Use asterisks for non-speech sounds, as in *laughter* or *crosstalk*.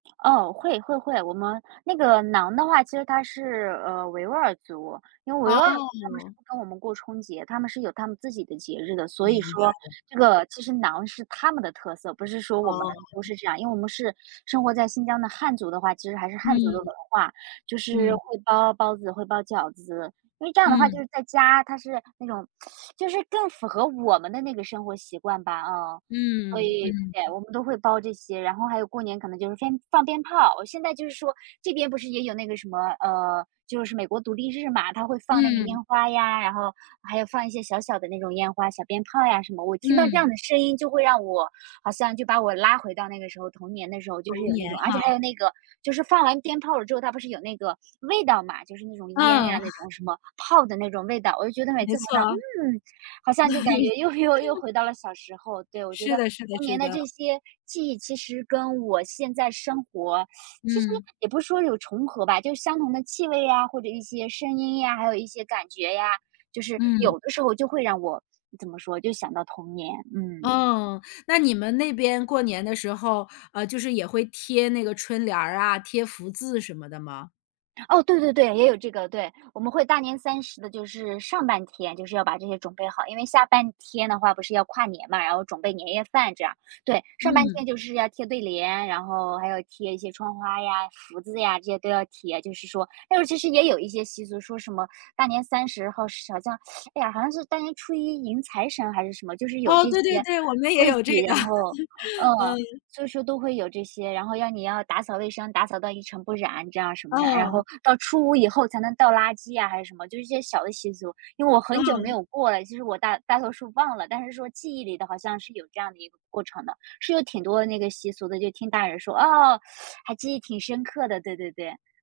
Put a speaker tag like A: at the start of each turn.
A: 哦，会会会，我们那个馕的话其实它是，呃，维吾尔族。因为维吾尔族他们是
B: 哦。
A: 不跟我们过春节，他们是有他们自己的节日的，所
B: 明
A: 以
B: 白
A: 说这
B: 了，嗯。
A: 个其实馕是他们的特色，不是说我们都
B: 哦。
A: 是这样。因为我们是生活在新疆的汉族的话，其实还是
B: 嗯，
A: 汉族的文化，就是
B: 嗯。
A: 会包包子，会包饺子。因为这样的话就
B: 嗯。
A: 是在家它是那种就是更符合我们的那个生活习惯吧，嗯。所
B: 嗯，
A: 以，
B: 嗯。
A: 对，我们都会包这些，然后还有过年可能就是先放鞭炮。我现在就是说这边不是也有那个什么，呃，就是美国独立日嘛，它会放那个
B: 嗯。
A: 烟花呀，然后还有放一些小小的那种烟花、小鞭炮呀什么。我听到这样
B: 嗯。
A: 的声音就会让我好像就把我拉回到那个时候，童年的时候就是
B: 童
A: 有那
B: 年
A: 种。而且
B: 哈。
A: 还有那个，就是放完鞭炮了之后，它不是有那个味道嘛，就是那种烟呀，
B: 嗯。
A: 那种什么炮的那种味道。我就觉得每
B: 没
A: 次闻到，
B: 错。
A: 嗯，好像就感觉又又又
B: *chuckles*
A: 回到了小时候。对，我觉
B: 是
A: 得
B: 的是的
A: 童年
B: 是
A: 的
B: 的。
A: 这些记忆，其实跟我现在生活，*sucks teeth* 其实
B: 嗯。
A: 也不是说有重合吧，就是相同的气味呀，或者一些声音呀，还有一些感觉呀，就是
B: 嗯。
A: 有的时候就会让我怎么说，就想到童年，嗯。
B: 哦，那你们那边过年的时候，呃，就是也会贴那个春联儿啊，贴福字什么的吗？
A: 哦，对对对，也有这个，对。我们会大年三十的就是上半天，就是要把这些准备好，因为下半天的话不是要跨年吗，然后准备年夜饭这样，对。上半
B: 嗯。
A: 天就是要贴对联，然后还要贴一些窗花呀，福字呀，这些都要贴，就是说。但是其实也有一些习俗，说什么大年三十后是好像，哎呀，好像是大年初一迎财神还是什么，就是有
B: 哦，
A: 这
B: 对对
A: 些
B: 对，我们也
A: 规
B: 有这
A: 矩。
B: 个。
A: 然后
B: *laughs* 嗯。
A: 嗯，就是都会有这些，然后要你要打扫卫生，打扫到一尘不染，这样什么着。然后
B: 嗯。
A: 到初五以后才能倒垃圾呀，还是什么，就是一些小的习俗。因为我很久没
B: 嗯。
A: 有过了，其实我大大多数忘了，但是说记忆里的好像是有这样的一个过程的。是有挺多的那个习俗的，就听大人说，哦，*sucks teeth* 还记忆挺深刻的，对对对。